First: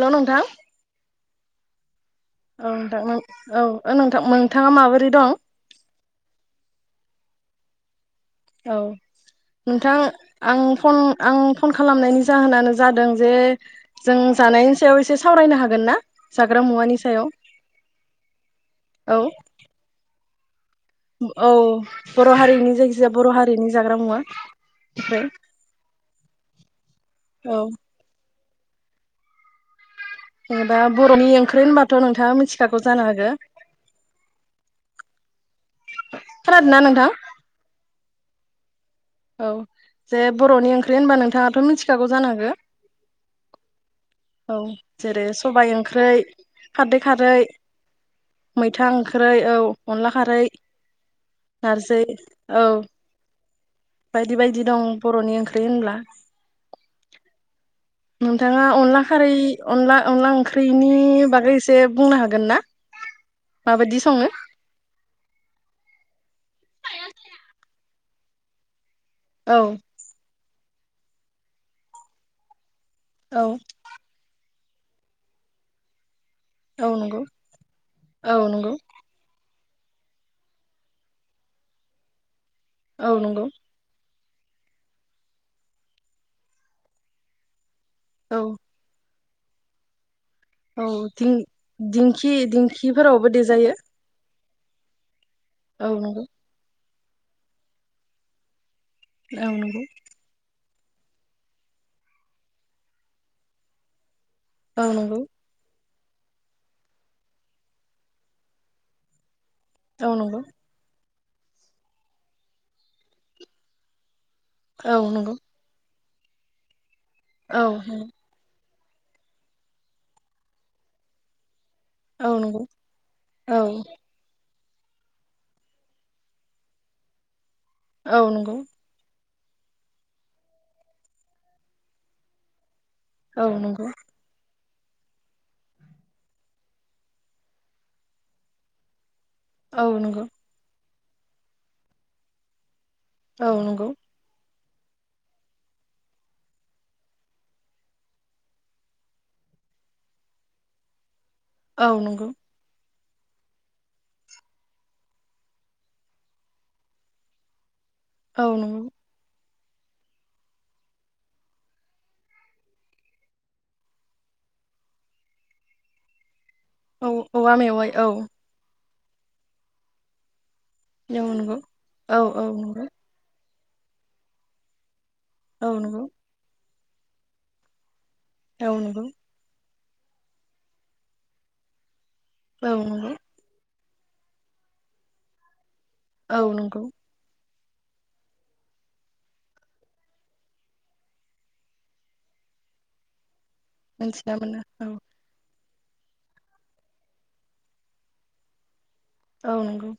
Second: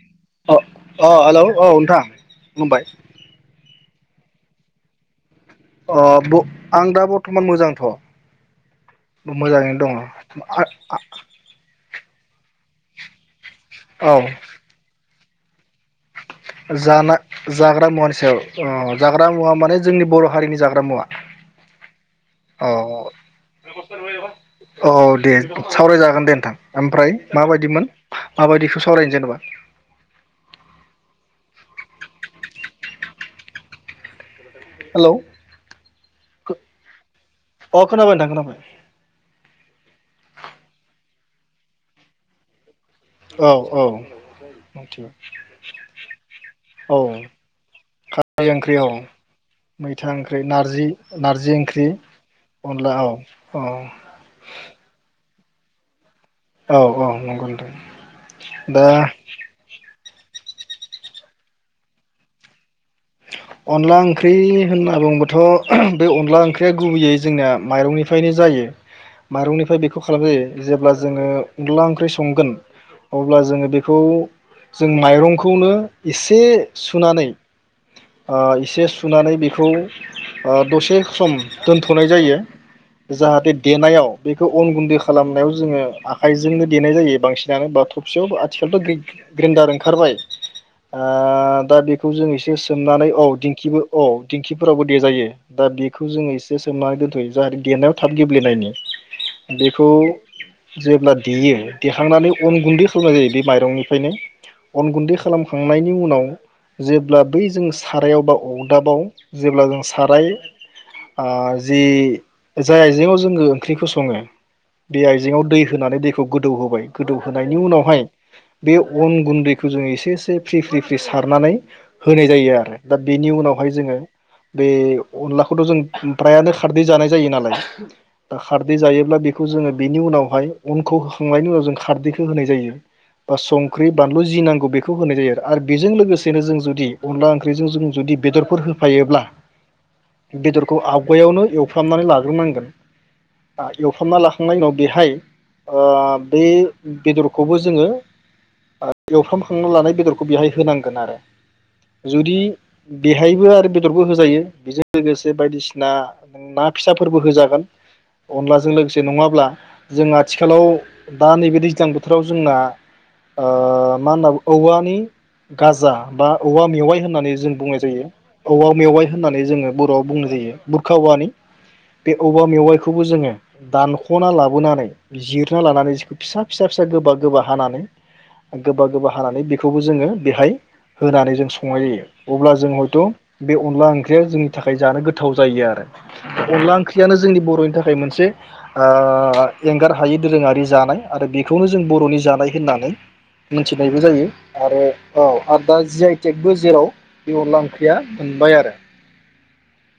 Hello नोंथां अ अ हेलौ औ नोंथां औ खुलुमबाय दां औ ओ नोंथां नोंथाङा माबोरै दं अ ब आं दा बर्थमान मोजांथ औ मोजाङैनो दङ नोंथां आं फन आं फन खालाम खालामनायनि जाहोनानो जादों जे औ जों जानायनि सायाव एसे सा सावरायनो हागोन ना जाग्रा मुवानि जाना सायाव जाग्रा मुवानि सायाव अ औ जाग्रा मुवा माने जोंनि बर' हारिनि जागो जाग्रा मुवा औ बर' अ हारिनि जायखिजाया बर' हारिनि जाग्रा मुवा औ ओमफ्राय दे सावरायजागोन दे नोंथां ओमफ्राय औ माबायदिमोन माबायदिखौ सावरायनो जेनेबा जेनेबा बर'नि ओंख्रि होनबाथ' नोंथाङा मिथिखागौ जानो हागो हेलौ खोनादों ना नोंथां? अ खोनाबाय नोंथां खोनाबाय औ जे बर'नि ओंख्रि होनबा नोंथाङाथ' मिथिखागौ जानांगो औ औ औ जेरै मिथिबाय सबाय ओंख्रै औ खारदै खारै खारै ओंख्रि औ मैथा ओंख्रै औ मैथा अनला ओंख्रि खारै नारजि ओंख्रि नारजि औ अनला औ बायदि बायदि दं बर'नि ओंख होनब्ला औ औ नंगौ नोंथां नोंथाङा दा अनला खारै अनला अनला ओंख्रिनि बागै एसे बुंनो हागोन ना। अनला माबायदि सङो ओंख्रि होनना बुंङोबाथ' बे अनला ओंख्रिया गुबैयै जोंनिया माइरंनि। फायनो जायो। औ माइरंनिफ्राय बेखौ खालाम जायो। जेब्ला जोङो अनला ओंख्रि संगोन। अब्ला औ जोङो बेखौ। जों माइरंखौनो। एसे औ नंगौ सुनानै। औ ओ नंगौ इसे सुनानै। बेखौ ओ दसे सम दोनथ'नाय जायो। औ नंगौ जाहाथे देनायाव। बेखौ अन गुन्दै खालामनायाव जोङो आखाइजोंनो देनाय जायो बांसिनानो बाथौ। थफियाव औ आथिखालथ [unintelligible] ग्रेन्डार ओंखारबाय। औ ओ दिं दा बेखौ जों दिंखि एसे सोमनानै। औ दिंखिफोरावबो देजायो दिंखिबो अ। दिंखिफोरावबो देजायो। दा औ बेखौ नंगौ जोंङो एसे सोमनानै दोन जाहाते देनायाव थाब गेब्लेनायनि। ओं नोंगौ। बेखौ जेब्ला देयो देखांनानै अन गुन्दै खालामनाय जायो बे माइरंनिफ्रायनो। औ अन गुन्दै नंगौ खालामखांनाय। नि उनाव जेब्ला बै जों सारायाव बा अदाबाव। जेब्ला जों औ साराय नंगौ ओ जि जाय आइजेंङाव जोंङो ओंख्रिखौ सङो। औ बे नंगौ आइजेंआव दै होनानै दै। खौ गोदौ होबाय। गोदौहोनायनि औ उनावहाय। बे अन गुन्दैखो जों एसे एसे फ्रि फ्रि फ्रि सारनानै। होनाय औ जायो नंगौ आरो। दा बेनि औ उनावहाय जोङो। बे अनलाखौथ जों फ्रायानो खारदै जानाय जायो नालाय। औ दा नंगौ खारदै जायोब्ला बे बेखौ जोंङो बेनि उनावहाय उनखौ होखांनायनि उनाव जों खारदैखौ होनाय जायो। ओ औ नंगौ औ नंगौ संख्रि बानलु जि नांगौ बे खौ होनाय जायो आरो बेजों लोगोसेनो जों जुदि अनला ओंख ओंख्रिजों जों जुदि बेदरफोर होफायोब्ला औ नंगौ बेदरखौ आ बेयावनो एवफ्रामनानै लाग्रोनांगोन। औ नंगौ एवफ्रामना लाखांनायनि उनाव बेहाय ओ बे बेदरखौबो जोंङो ओ एवफ्रामखांना लानाय बेदरखौ बेहाय होनांगोन आरो। औ नंगौ। जुदि बेहायबो आरो बेदरबो होजायो बेजों लोगोसे बायदिसिना ना फिसाफोरबो होजागोन। औ अनलाजों नंगौ लोगोसे नङाब्ला जों आथिखालाव बा नैबे दैज्लां बोथोराव जोंना ओ मा होनना औवानि गाजा बा औवा मे औ होननानै जों औवा बुंनाय मेवाइ जायो औ औवा मेवाइ होननानै जोङो बर'आव बुंनाय जायो। बुरखा औवानि औ नंगौ बे औ औ औवा नंगौ मेवाइखौबो जोङो दानख'ना लाबोनानै जिरना औ लानानै नंगौ जिखौ फिसा फिसा फिसा गोबा गोबा हानानै औ गोबा नंगौ गोबा हानानै बे खौबो जोङो बेहाय होनानै जों सं संनाय जायो। अब्ला जों औ हयथ' नंगौ बे अनला ओंख ओंख्रिया जोंनि थाखाय जानो गोथाव जायो आरो। औ अनला नंगौ ओंख्रियानो जोंनि बर'नि नि थाखाय मोनसे ओ एंगार हायि दोरोङारि जानाय आरो बेखौनो जों बर'नि जानाय होननानै मिथिनायबो जायो मिथिना मोनो आरो औ आरो। दा जि आइ थेगबो जेराव बे अन्ला ओंख्रिया मोनबाय आरो। औ नंगौ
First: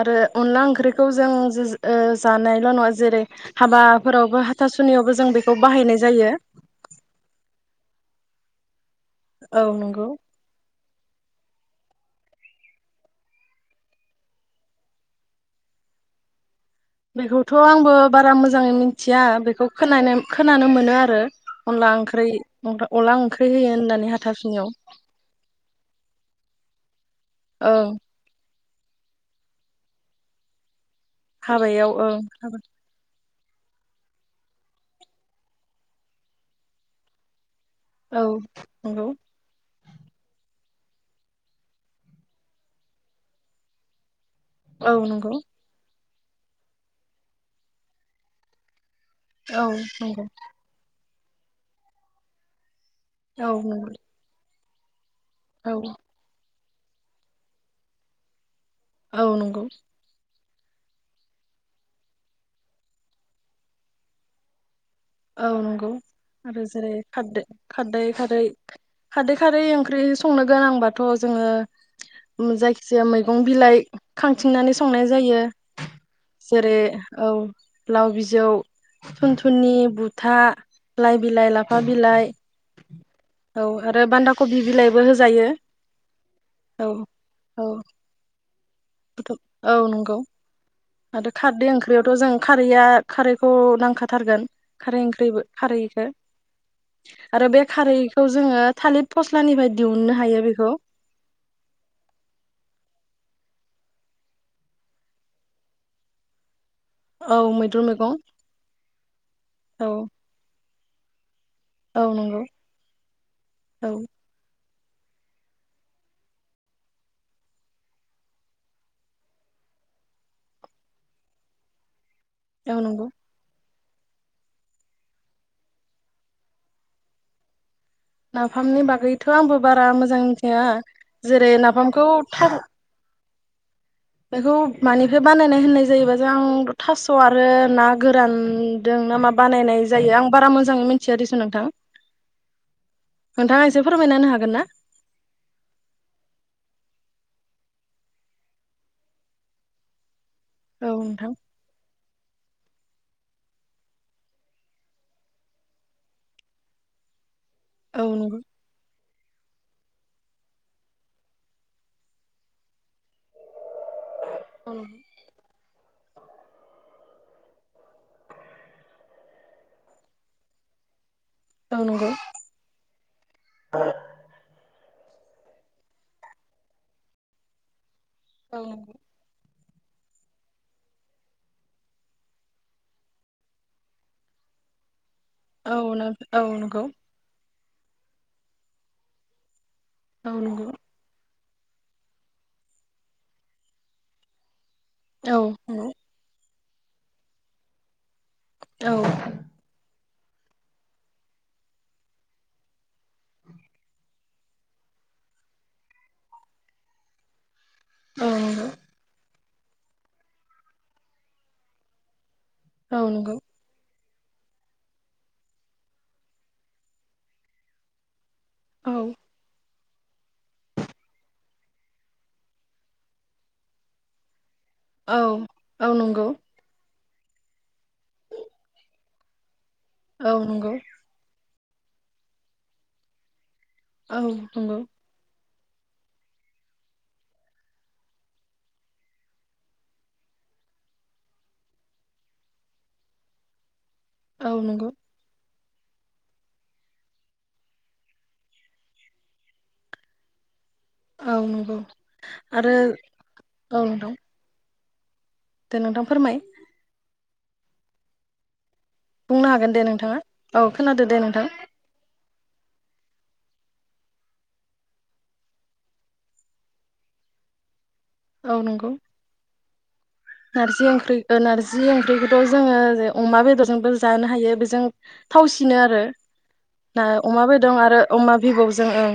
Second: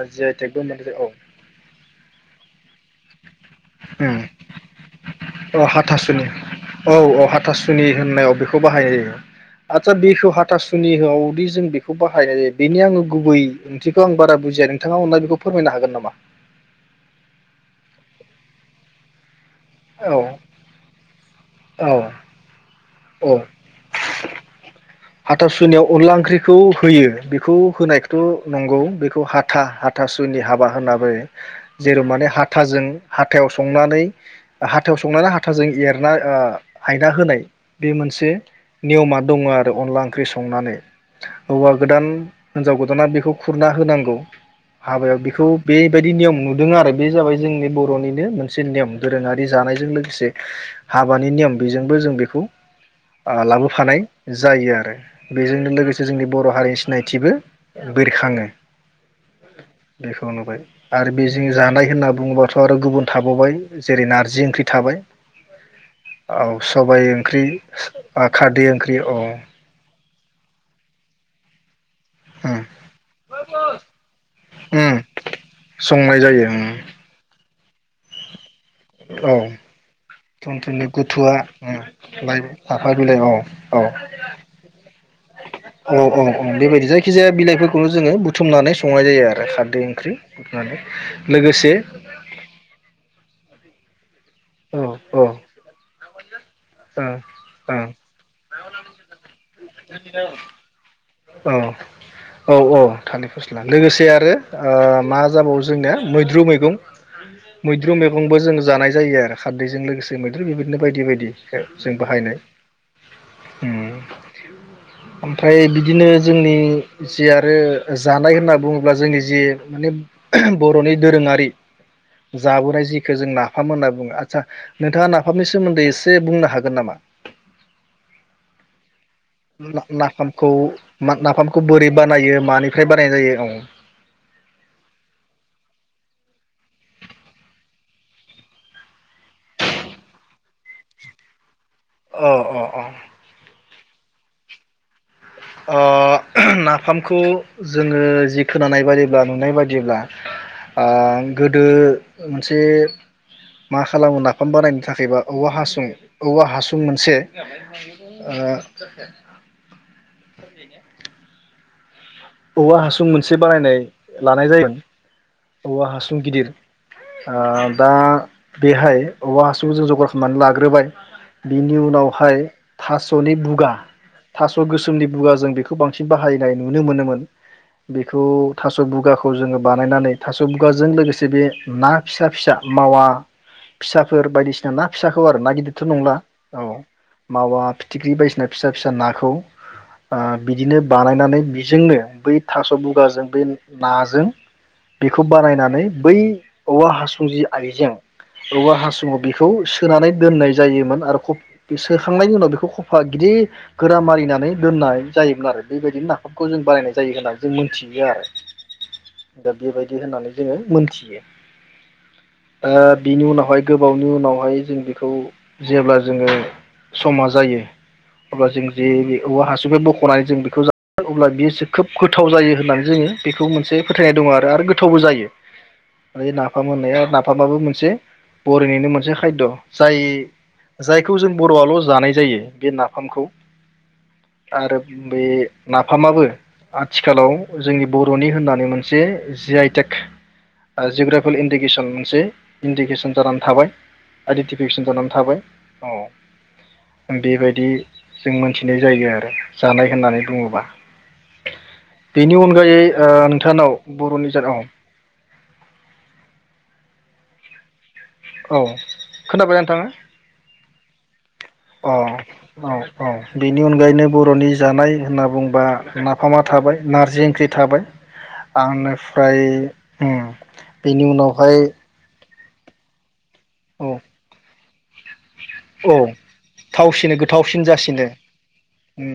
आरो जि आइ टेकबो अनला मोनबाय औ ओंख्रिखौ जों ओ जानायल' नङा जेरै हाबाफोरावबो हाथासुनियावबो जों बेखौ बाहायनाय जायो। सुनि होननायाव बेखौ बाहायनाय जायो। औ आतसा नंगौ दैखौ हा थासुनिआवदि जों बेखौ बाहायनाय जायो बेनि आङो गुबै ओंथिखौ आं बारा बुजिया नोंथाङा अनना बेखौ फोरमायनो हागोन नामा? बेखौथ' आंबो बारा मोजाङै मिथिया बे खौ औ खोनानो खोनानो मोनो आरो। अनला औ ओंख्रि अनला औ ओंख्रि होयो होननानै ह हाथासुनियाव हाथासुनियाव अनला ओंख्रिखौ होयो बेखौ ओं होनायखौथ नंगौ बेखौ हाथा हाथासुनि हाबा होनना बुंङो हाबायाव जेराव ओं माने हाबा हाथाजों हाथायाव संनानै हाथायाव संनानै हाथाजों एरना हायना होनाय बे औ मोनसे नंगौ नियमा दंङ आरो अनला ओंख्रि संनानै हौवा गोदान हिनजाव गोदाना बेखौ खुरना होनांगौ औ हाबायाव नंगौ बेखौ बे बेबायदि नियम नुदों आरो बे जाबाय जोंनि बर'निनो मोनसे नियम। दोरोंङारि औ जानायजों नंगौ लोगोसे हाबानि नियम बेजोंबो जों बेखौ औ नंगौ लाबोफानाय जायो आरो। बेजोंनो औ लोगोसे जोंनि बर हारि सिनायथिबो बिरखाङो। औ नंगौ आरो बेजों जानाय होनना बुङोबाथ आरो गुबुन थाबावबाय जेरै नारजि ओंख्रि थाबाय। औ नंगौ औ आरो जेरै सबाय खारदै ओंख्रि खारदैै खारै खारदै ओंख्रि औ खारदै खारै ओंख्रि संनो गोनांबा दाथ जोंङो उम जायखिजाया मैगं बिलाइ खांथिंनानै उम संनाय जायो संनाय जायो उम जेरै औ। लाव बिजौ औ थुनथुनि गुथा थुनथुनि गुथुवा बिलाइ उम लाफा बिलाइ लाइ लाफा बिलाइ औ आरो बान्दाकबि बिलाइबो हो जायो। औ औ औ बेबायदि जायखि जाया औ बिलाइफोरखौनो जोंङो [unintelligible] संनाय जायो बुथुम आरो औ खारदै ओंख्रि नंगौ गुरनानै आरो खारदै ओंख्रियावथ जों खारैया खारैखौ नांखा थारगोन औ खारै औ ओंख्रिबो खारैखो औ आरो बे खारैखौ जों ओ थालिद फस स्लानि फाय दिहुननो हायो बेखौ औ औ औ थालि फस्ला लोगोसे आरो मा जाबावो जोंनिया मैद्रु मैगं औ मैद्रु मैगं मैगंबो जों जानाय जायो आरो खारदैजों औ लोगोसे मैद्रु बेबायदि बेनो बायदि बायदि। जों औ बाहायनाय नंगौ उम औ ओमफ्राय बिदिनो जोंनि जि आरो जानाय होनना बुङोब्ला जोंनि जे माने बर'नि दोरोङारि औ जाबोनाय नंगौ जिखो जों नाफाम होनना आदसा नोंथाङा नाफामनि सोमोन्दै एसे बुंनो हागोन नामा? नाफामनि बागै थ आंबो बारा मोजां नाफामखौ मिथिया जेरै बोरै नाफामखौ बानायो था मानिफ्राय बानायनाय जायो बेखौ मानिफ्राय बानायनाय होननाय जायोबा आंथ थास आरो ना गोरानदों ना मा बानायनाय जायो आं बारा मोजाङै मिथिया दिस नोंथां अ अ नोंथाङा एसे फोरमायनानो हागोन गोन ना? अ नाफामखौ जोङो जि खोनानाय बायदिब्ला नुनाय बायदिब्ला औ आह नोंथां गोदो मोनसे मा खालामो नाफाम बानायनो थाखायबा औवा हासुं औवा हासुं मोनसे औ नंगौ ओ [inaudible] औवा हासुं मोनसे बानायनाय लानाय जायोमोन औ औवा हासुं गिदिर ओ दा बेहाय औवा हासुखौ जों जगार खालामनानै लाग्रोबाय बिनि नंगौ उनावहाय थासनि बुगा थास गोसो नि बुगा जों बेखौ बांसिन बाहायनाय नुनो मोनोमोन बेखौ औ थास बुगाखौ जोङो बानायनानै थास बिगाजों लोगोसे बे ना फिसा फिसा मावा फिसाफोर बायदिसिना ना फिसाखौ आरो ना औ गिदिरथ नंला नंगौ औ नंगौ मावा फिथिख्रि बायदिसिना फिसा फिसा नाखौ ओ औ नंगौ बिदिनो बानायनानै बि जोंङो बै थास बुगाजों बै नाजों बेखौ बारायनानै बै औवा हासुं जि आइजें औवा हासुङाव बेखौ सोनानै दोननाय जायोमोन आरो खब सोखांनायनि उनाव बेखौ खफा गिदिर गोरा मारिनानै दोननाय जायोमोन आरो बेबायदिनो नाामखौ जों बानायनाय जायोहोना जों मिथियो आरो औ नंगौ दा बेबायदि होननानै जोङो मोनथियो ओ औ बिनि नंगौ उनावहाय गोबाव नि उनावहाय जों बेखौ जेब्ला जोङो समा जायो अब्ला जों औ जि औवाहासुनिफाय बख बखना जों बेखौ जा अब्ला बियो खोब गोथाव जायो होननानै जोङो बेखौ मोनसे फोथायनाय दङ आरो थावबो औ जायो औ नंगौ माने नाफाम मोननाया ना फामाबो मोनसे बरिनिनो मोनसे खायद जाय औ नंगौ जायखौ जों बर'आल जानाय जायो बे नाफामखौ औ नंगौ आरो बे नाफामाबो आथिखालाव जोंनि बर'नि होननानै मोनसे जि आइ टेक ओ जोग्राफिल इन्दिकेसन मोनसे इन्दिकेसन जानानै थाबाय औ आइडिटिफिकेसन नंगौ जानानै थाबाय औ बेबायदि जों मोनथिनाय जायो आरो जानाय होननानै बुङोबा औ नंगौ बेनि आरो अनगायै ओ नोंथांनाव औ नोंथां बर'नि जाद औ दे नोंथां फोरमाय औ बुंनो हागोन दे नोंथाङा औ खोनादो दे नोंथां अ औ औ बेनि अनगायैनो बर'नि जानाय होनना बुंबा नाफामा थाबाय नारजि ओंख्रि थाबाय औ नंगौ आंनोफ्राय नारजि ओंख्रै ओ नारजि ओंख्रिखौ थ' जोङो जेव अमा बेदरजोंबो औ जानो हायो बेजों थावसिनो औ आरो ना थावसिनो अमा गोथावसिन बेदं आरो जासिनो अमा बिबौजों ओं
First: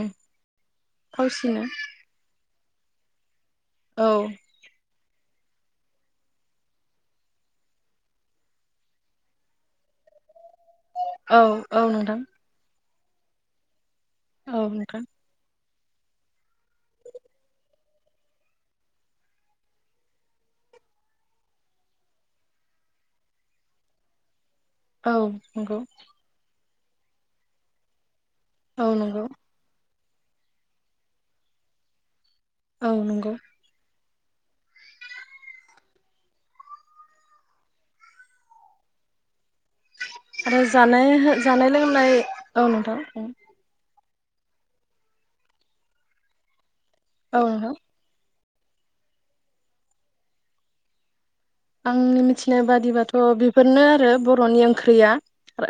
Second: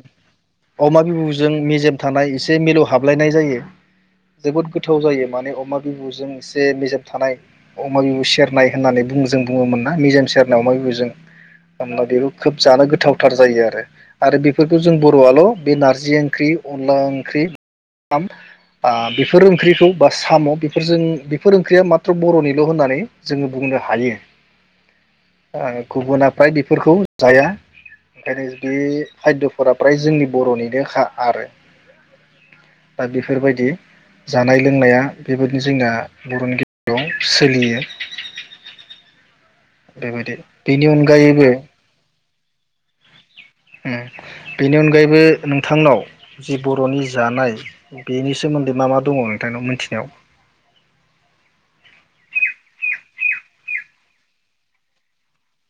ओम अमा बिबुजों थावसिनो मेजेम थानाय एसे मिलौ हाबलायनाय जायो औ जोबोद गोथ थाव जायो माने अमा बिबुजों एसे मेजेम थानाय अमा बिबु सेरनाय होननानै बुं जों बुङोमोन ना मेजेम सेरनाय अमा बिबु औ औ आंना नोंथां बेबो खोब जानो गोथ थावथार जायो आरो आरो औ बेफोरखौ जों नोंथां बर आल बे नारजि ओंख्रि अनला ओंख्रि फाम बा बेफोर ओंख्रिखौ बा साम' बेफोरजों बेफोर ओंख्रिया माथ्र बरनिल होननानै जोंङो बुंनो हायो औ नंगौ ओ गुबुना फ्राय बेफोरखौ जाया ओंखायनो औ जुदि नंगौ खायदफोराब फ्राय जोंनि बरनिनो खा आरो औ दा नंगौ बेफोरबायदि जानाय लोंनाया बेबादि जोंना बरनि गेजेराव सोलियो बेबायदि आरो बेनि जानाय अनगायैबो जानाय लोंनाय औ नोंथां औ ओम बेनि अनगायैबो नोंथांनाव जिब बर'नि औ जानाय नोंथां बे- सोमोन्दै मा मा दङ नोंथांनाव मिथिनायाव आंनि मिथिनाय बादिबाथ बेफोरनो आरो बर'नि ओंख्रिया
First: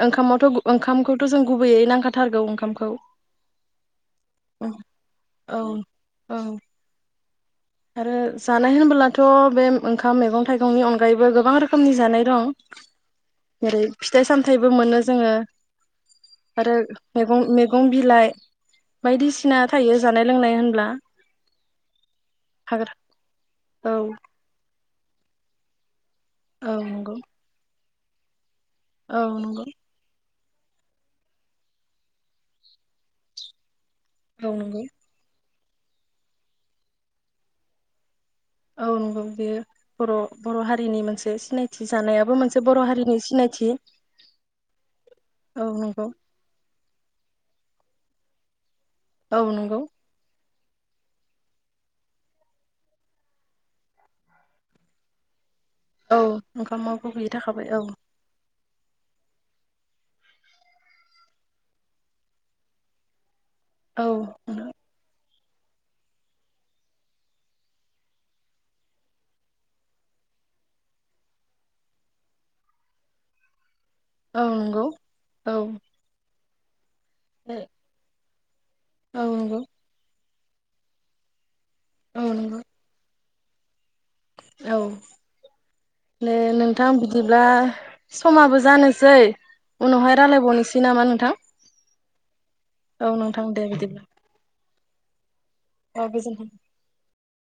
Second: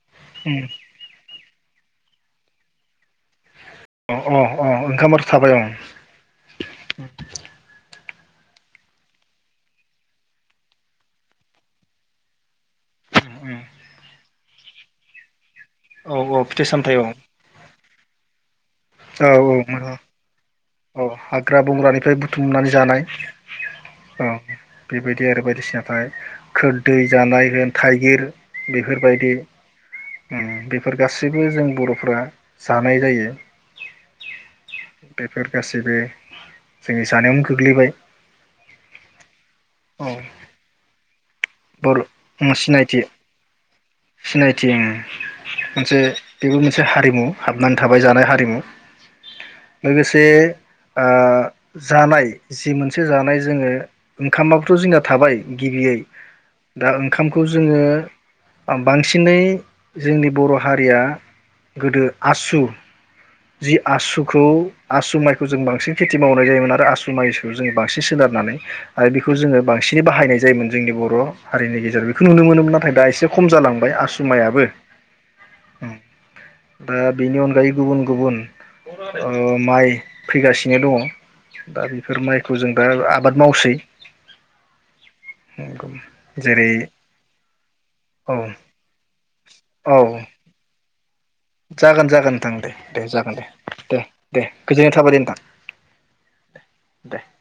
ओंखामावथ उम ओंखामखौथ जों गुब- गुबैयै नांखाथारगौ ओंखामखौ अ अ औ अ ओंखामाथ थाबाय अ औ आरो जानाय होनबोलाथ' बे ओंखाम मैगं थाइगंनि अनगायैबो गोबां रोखोमनि जानाय दं उम जेरै फिथाइ सामथाइबो मोनो जोंङो औ औ फिथाइ आरो सामथाइ औ मेगं मेगं बिलाइ औ बायदिसिना मोजां थायो जानाय लोंनाय- होनब्ला औ हाग्रा बंग्रानिफ्राय बुथुमनानै- हाग्रा जानाय औ बेबायदि आरो बायदिसिनाथाय औ खोरदै नंगौ जानाय होन- थाइगिर औ बेफोरबायदि नंगौ उम बेफोर गासैबो जों बरफ्रा जानाय जायो औ नंगौ बेफोर गासैबो जोंनि जानायावनो खोग्लैबाय औ नंगौ बेयो बर बर हारिनि मोनसे सिनायथि बर' जानायाबो मोनसे बर सिनायथि हारिनि सिनायथि सिनायथि उम औ मोनसे नंगौ बेबो मोनसे हारिमु। हाबनानै थाबाय जानाय हारिमु औ नंगौ लोगोसे ओ जानाय जि मोनसे जानाय जोङो ओंखामाबोथ' जोंना थाबाय। गिबियै औ दा ओंखामाव गुबैयै ओंखामखौ थाखाबाय जोङो औ बांसिनै जोंनि बर' हारिया गोदो आसु जि औ आसुखौ आसु माइ खौ जों बांसिन खेथि मावनाय जायोमोन आरो आसु माइजों बांसिन सोनारनानै आरो बेखौ जोङो बांसिनै बाहायनाय जायोमोन जोंनि बर' हारिनि गेजेराव बेखौ नुनो मोनोमोन नाथाय दा एसे खम जालां बाय आसु औ मायाबो नंगौ औ ओ बेनि अनगायै गुबुन गुबुन औ ओ नंगौ माइ फैगासिनो दङ। दा औ बिफोर माइखौ नंगौ जों दा आ बाद मावसै। औ दे जेरै नोंथां बिदिब्ला औ समाबो जानोसै औ उनावहाय रायलायबावनोसै नामा नों जागोन जागोन नोंथां दे दे जागोन दे दे दे। गोजोननाय थाबाय दे नोंथां। अ गोजोनथों। दे